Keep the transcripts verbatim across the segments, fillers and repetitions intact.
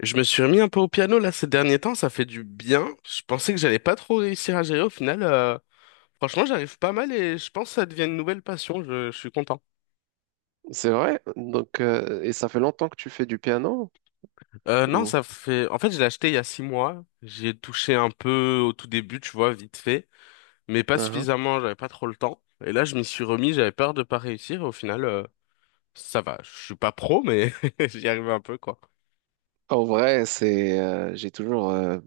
Je me suis remis un peu au piano là ces derniers temps, ça fait du bien. Je pensais que j'allais pas trop réussir à gérer au final. euh, franchement, j'arrive pas mal et je pense que ça devient une nouvelle passion. Je, je suis content. C'est vrai? Donc, euh, et ça fait longtemps que tu fais du piano? Euh, non, Ou... ça fait. En fait, je l'ai acheté il y a six mois. J'y ai touché un peu au tout début, tu vois, vite fait, mais pas Uhum. suffisamment. J'avais pas trop le temps. Et là, je m'y suis remis. J'avais peur de pas réussir. Au final, euh, ça va. Je suis pas pro, mais j'y arrive un peu quoi. En vrai, c'est, euh, j'ai toujours euh,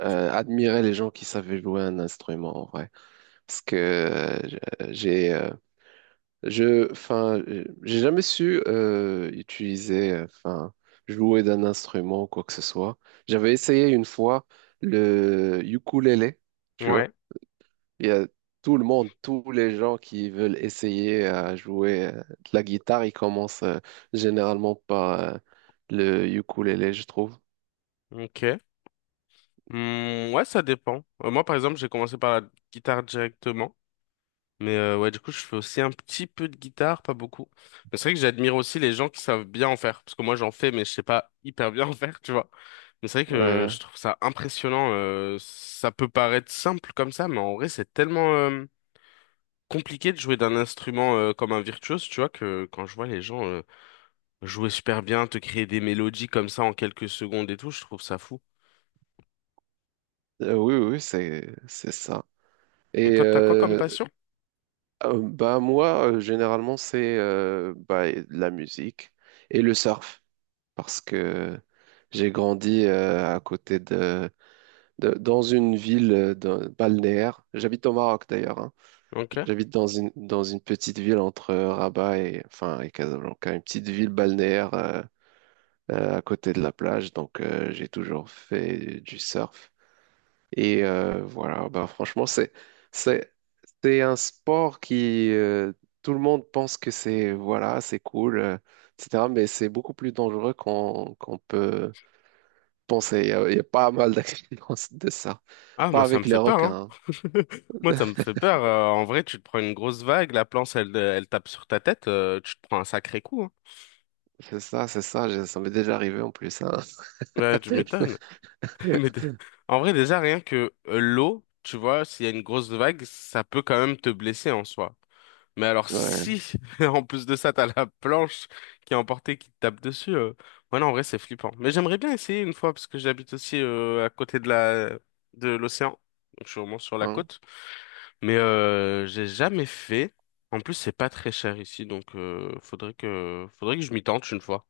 euh, admiré les gens qui savaient jouer un instrument, en vrai. Parce que euh, j'ai, euh, je, enfin, euh, j'ai jamais su euh, utiliser, euh, enfin, jouer d'un instrument ou quoi que ce soit. J'avais essayé une fois le ukulélé, tu vois. Ouais. Il y a tout le monde, tous les gens qui veulent essayer euh, à jouer euh, de la guitare, ils commencent euh, généralement par euh, le ukulélé, je trouve. Ok. Hmm, ouais, ça dépend. Euh, moi, par exemple, j'ai commencé par la guitare directement. Mais euh, ouais, du coup, je fais aussi un petit peu de guitare, pas beaucoup. Mais c'est vrai que j'admire aussi les gens qui savent bien en faire. Parce que moi, j'en fais, mais je sais pas hyper bien en faire, tu vois. Mais c'est vrai Ouais. que je trouve ça impressionnant. Euh, ça peut paraître simple comme ça, mais en vrai, c'est tellement euh, compliqué de jouer d'un instrument euh, comme un virtuose, tu vois, que quand je vois les gens euh, jouer super bien, te créer des mélodies comme ça en quelques secondes et tout, je trouve ça fou. Euh, oui, oui, c'est c'est ça. Et Et toi, t'as quoi comme euh, passion? euh, bah moi, euh, généralement, c'est euh, bah, la musique et le surf, parce que j'ai grandi euh, à côté de, de- dans une ville euh, d'un- balnéaire. J'habite au Maroc d'ailleurs, hein. Ok. J'habite dans une, dans une petite ville entre euh, Rabat et, enfin, et Casablanca, une petite ville balnéaire euh, euh, à côté de la plage, donc euh, j'ai toujours fait du surf. Et euh, voilà, bah, franchement, c'est, c'est, c'est un sport qui, euh, tout le monde pense que c'est, voilà, c'est cool, euh, et cetera, mais c'est beaucoup plus dangereux qu'on qu'on peut penser. Il y a, il y a pas mal d'accidents de ça. Ah, Pas moi, ça me avec les fait peur, hein. requins, Moi, hein. ça me fait peur. Euh, en vrai, tu te prends une grosse vague, la planche, elle, elle tape sur ta tête, euh, tu te prends un sacré coup, hein. C'est ça, c'est ça, j'ai- ça m'est déjà arrivé en plus, hein. Bah, tu m'étonnes. Ouais, Mais dé- en vrai, déjà, rien que euh, l'eau, tu vois, s'il y a une grosse vague, ça peut quand même te blesser en soi. Mais alors, si, en plus de ça, t'as la planche qui est emportée, qui te tape dessus, euh... ouais, non, en vrai, c'est flippant. Mais j'aimerais bien essayer une fois, parce que j'habite aussi euh, à côté de la... de l'océan. Donc, je suis au moins sur la hein. côte. Mais euh, j'ai jamais fait. En plus, c'est pas très cher ici, donc euh, faudrait que faudrait que je m'y tente une fois.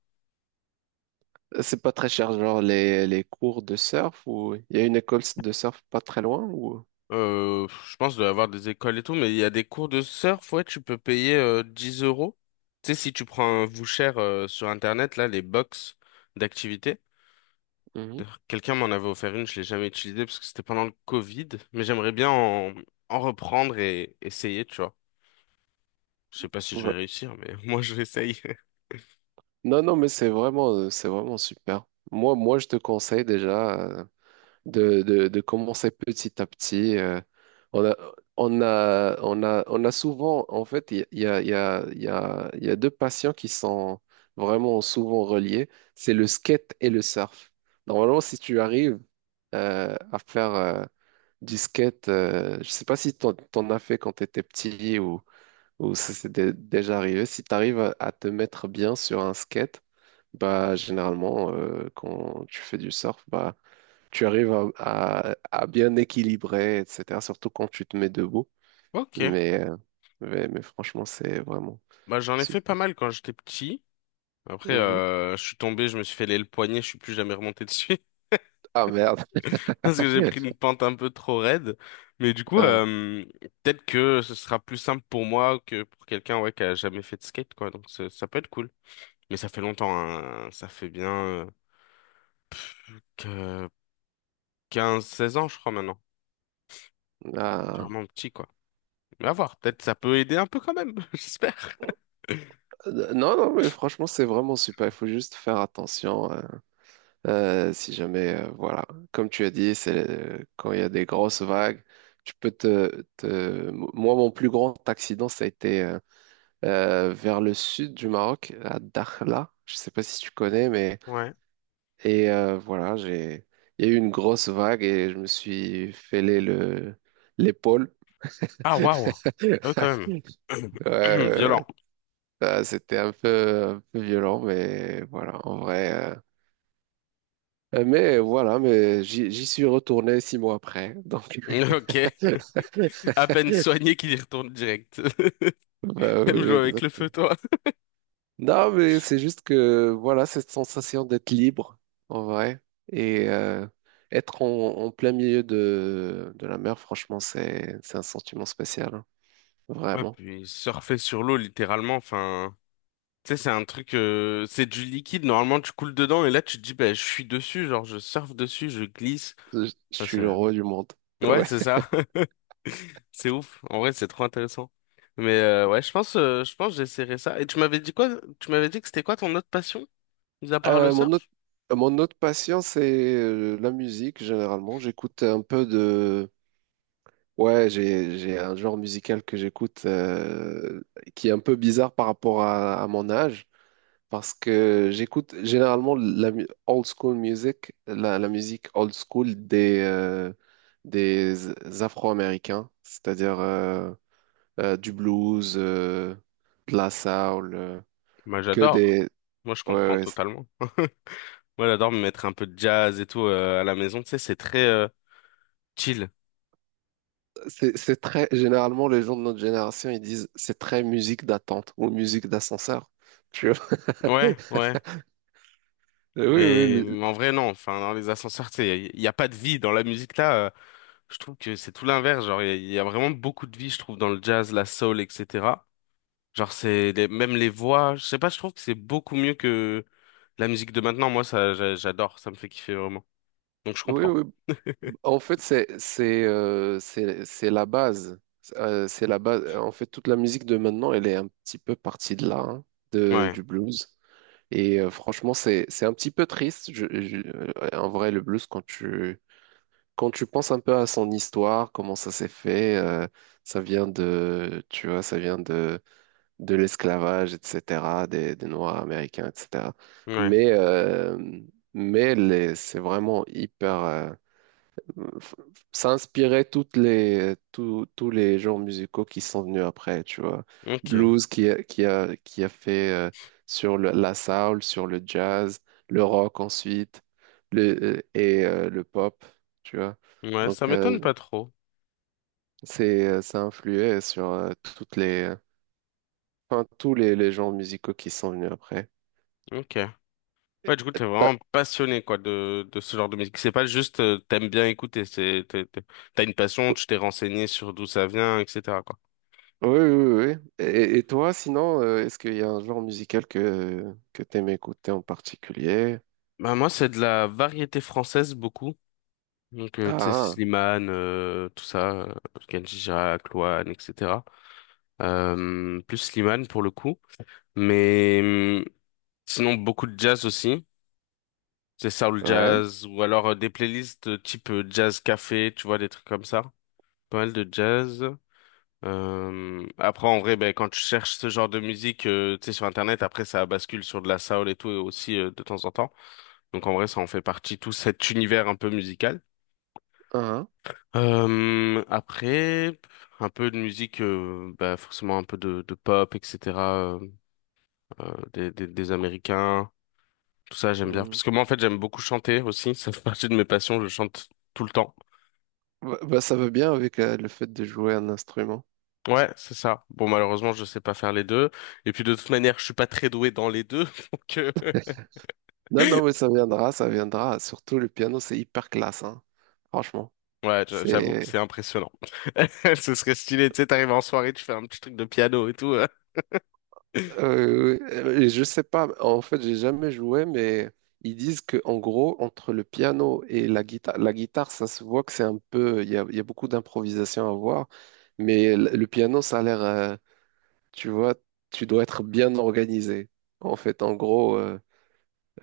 C'est pas très cher, genre les, les cours de surf ou il y a une école de surf pas très loin ou? Euh, je pense qu'il doit y avoir des écoles et tout, mais il y a des cours de surf, ouais, tu peux payer euh, dix euros. Tu sais, si tu prends un voucher euh, sur Internet, là, les box d'activités. Mhm. D'ailleurs, quelqu'un m'en avait offert une, je l'ai jamais utilisée parce que c'était pendant le Covid, mais j'aimerais bien en, en reprendre et essayer, tu vois. Je sais pas si je Ouais. vais réussir, mais moi je l'essaye. Non, non, mais c'est vraiment euh, c'est vraiment super. Moi, moi, je te conseille déjà. euh, de, de, de commencer petit à petit. euh, on a, on a, on a, on a souvent, en fait, il y a, il y a, il y a, il y a deux passions qui sont vraiment souvent reliées, c'est le skate et le surf. Normalement, si tu arrives euh, à faire euh, du skate, euh, je sais pas si t'en, t'en as fait quand tu étais petit ou, ou ça s'est dé- déjà arrivé, si tu arrives à, à te mettre bien sur un skate, bah, généralement, euh, quand tu fais du surf, bah, tu arrives à, à- à bien équilibrer, et cetera. Surtout quand tu te mets debout. Ok, Mais, euh, mais, mais franchement, c'est vraiment bah j'en ai fait pas super. mal quand j'étais petit. Après, Mhm. euh, je suis tombé, je me suis fait aller le poignet, je suis plus jamais remonté dessus Ah merde. parce que j'ai pris une pente un peu trop raide. Mais du coup, Ah, euh, peut-être que ce sera plus simple pour moi que pour quelqu'un ouais, qui a jamais fait de skate, quoi. Donc ça ça peut être cool. Mais ça fait longtemps, hein. Ça fait bien euh, que quinze seize ans, je crois, maintenant. C'est ah. vraiment petit, quoi. Mais à voir, peut-être ça peut aider un peu quand même, j'espère. Euh, Non, non, mais franchement, c'est vraiment super. Il faut juste faire attention. Euh, euh, si jamais, euh, voilà, comme tu as dit, c'est euh, quand il y a des grosses vagues, tu peux te, te- moi, mon plus grand accident, ça a été euh, euh, vers le sud du Maroc, à Dakhla. Je sais pas si tu connais, mais. Ouais. Et euh, voilà, j'ai, il y a eu une grosse vague et je me suis fêlé le, l'épaule. Ah, waouh. Ah oui, quand même. Ouais, ouais, Violent. ouais. C'était un peu, un peu violent, mais voilà, en vrai. euh, Mais voilà, mais j'y j'y suis retourné six mois après. Donc, Ok. À peine soigné qu'il y retourne direct. bah, T'aimes oui, jouer avec le feu, exactement. toi? Non, mais c'est juste que voilà, cette sensation d'être libre, en vrai, et euh, être en, en plein milieu de, de la mer, franchement, c'est c'est un sentiment spécial, hein. Ouais, Vraiment. puis surfer sur l'eau, littéralement, enfin. Tu sais, c'est un truc, euh, c'est du liquide, normalement, tu coules dedans, et là, tu te dis, bah, je suis dessus, genre, je surfe dessus, je glisse. Je, je suis le Enfin, roi du monde. c'est- ouais, Ouais. c'est ça. C'est ouf. En vrai, c'est trop intéressant. Mais euh, ouais, je pense, euh, je pense que j'essaierai ça. Et tu m'avais dit quoi? Tu m'avais dit que c'était quoi ton autre passion, mis à part le Euh, surf? mon autre, Mon autre passion, c'est euh, la musique, généralement. J'écoute un peu de. Ouais, j'ai, j'ai un genre musical que j'écoute, euh, qui est un peu bizarre par rapport à, à mon âge. Parce que j'écoute généralement la mu- old school music, la, la musique old school des, euh, des Afro-Américains, c'est-à-dire euh, euh, du blues, euh, de la soul, euh, Bah, que j'adore. des... Moi, je Ouais, comprends ouais, totalement. Moi, j'adore me mettre un peu de jazz et tout euh, à la maison, tu sais, c'est très euh, chill. c'est c'est très. Généralement, les gens de notre génération, ils disent c'est très musique d'attente ou musique d'ascenseur. Tu vois? Ouais, ouais. Oui, oui, Mais le- en vrai, non. Enfin, dans les ascenseurs, tu sais, il n'y a, y a pas de vie. Dans la musique, là, euh, je trouve que c'est tout l'inverse. Genre, il y, a y a vraiment beaucoup de vie, je trouve, dans le jazz, la soul, et cetera. Genre, c'est les- même les voix. Je sais pas, je trouve que c'est beaucoup mieux que la musique de maintenant. Moi, ça, j'a- j'adore. Ça me fait kiffer vraiment. Donc, je oui, comprends. oui. En fait, c'est c'est euh, c'est c'est la base. Euh, c'est la base. En fait, toute la musique de maintenant, elle est un petit peu partie de là, hein, de, Ouais, du blues. Et euh, franchement, c'est c'est un petit peu triste. Je- je- euh, en vrai, le blues, quand tu quand tu penses un peu à son histoire, comment ça s'est fait, euh, ça vient de, tu vois, ça vient de de l'esclavage, et cetera des, des Noirs américains, et cetera. ouais, Mais euh, mais les- c'est vraiment hyper. Euh, s'inspirait, inspirait toutes les, tous tous les genres musicaux qui sont venus après, tu vois. ok. Blues qui a, qui a, qui a fait euh, sur le- la soul, sur le jazz, le rock ensuite, le, euh, et euh, le pop, tu vois. Ouais, ça Donc, euh, m'étonne pas trop. c'est, euh, ça influait sur euh, toutes les, enfin, tous les, les genres musicaux qui sont venus après. Ok. Ouais, Et- du coup, euh, t'es t'as- vraiment passionné, quoi, de, de ce genre de musique. C'est pas juste, euh, t'aimes bien écouter. C'est, t'es- t'es- t'as une passion, tu t'es renseigné sur d'où ça vient, et cetera. Oui, oui, oui, oui. Et, et toi, sinon, euh, est-ce qu'il y a un genre musical que, que tu aimes écouter en particulier? Bah, moi, c'est de la variété française beaucoup. Donc, euh, tu sais, Ah, Slimane, euh, tout ça, euh, Kenji Girac, Louane, et cetera. Euh, plus Slimane pour le coup. Mais hum, sinon, beaucoup de jazz aussi. C'est soul ah, ouais, jazz ou alors euh, des playlists euh, type euh, jazz café, tu vois, des trucs comme ça. Pas mal de jazz. Euh, après, en vrai, ben, quand tu cherches ce genre de musique, euh, tu sais, sur Internet, après, ça bascule sur de la soul et tout, et aussi euh, de temps en temps. Donc, en vrai, ça en fait partie, tout cet univers un peu musical. hein, Euh, après, un peu de musique, euh, bah forcément un peu de, de pop, et cetera euh, euh, des, des, des Américains, tout ça j'aime bien. hmm. Parce que moi en fait j'aime beaucoup chanter aussi, ça fait partie de mes passions, je chante tout le temps. Bah, bah, ça va bien avec euh, le fait de jouer un instrument. Ouais, c'est ça. Bon malheureusement je sais pas faire les deux. Et puis de toute manière je suis pas très doué dans les deux, donc euh, Non, non, mais ça viendra, ça viendra. Surtout le piano, c'est hyper classe, hein. Franchement, ouais j'a- j'avoue que c'est. c'est impressionnant. Ce serait stylé, tu sais, t'arrives en soirée, tu fais un petit truc de piano et tout. euh. Euh, euh, je sais pas. En fait, j'ai jamais joué, mais ils disent que en gros, entre le piano et la guitare, la guitare, ça se voit que c'est un peu. Il y a, il y a beaucoup d'improvisation à voir, mais l- le piano, ça a l'air. Euh, tu vois, tu dois être bien organisé. En fait, en gros. euh,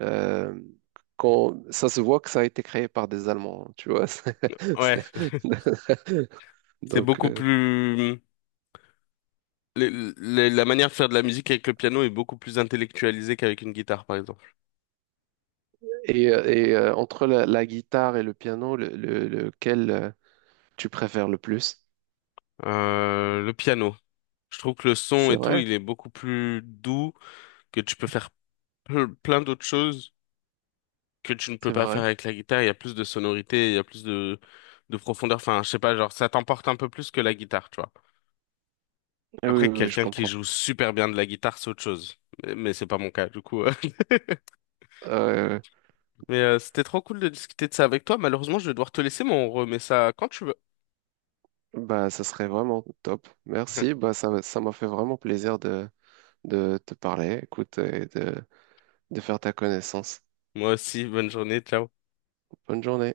Euh, Quand, ça se voit que ça a été créé par des Allemands, hein, tu vois. c'est- Ouais, c'est- c'est Donc, beaucoup euh, plus. les- les- la manière de faire de la musique avec le piano est beaucoup plus intellectualisée qu'avec une guitare, par exemple. et, et, euh, entre la, la guitare et le piano, le- le- lequel euh, tu préfères le plus? Euh, le piano. Je trouve que le son C'est et tout, vrai, il est beaucoup plus doux, que tu peux faire ple- plein d'autres choses que tu ne peux c'est pas faire vrai. avec la guitare. Il y a plus de sonorité, il y a plus de, de profondeur. Enfin, je sais pas, genre, ça t'emporte un peu plus que la guitare, tu vois. Eh, oui, Après, oui, oui, je quelqu'un qui comprends. joue super bien de la guitare, c'est autre chose. Mais, mais c'est pas mon cas, du coup. Euh, Mais euh, c'était trop cool de discuter de ça avec toi. Malheureusement, je vais devoir te laisser, mais on remet ça quand tu veux. Bah, ça serait vraiment top. Merci. Bah, ça, ça m'a fait vraiment plaisir de, de te parler, écoute, et de, de faire ta connaissance. Moi aussi, bonne journée, ciao. Bonne journée.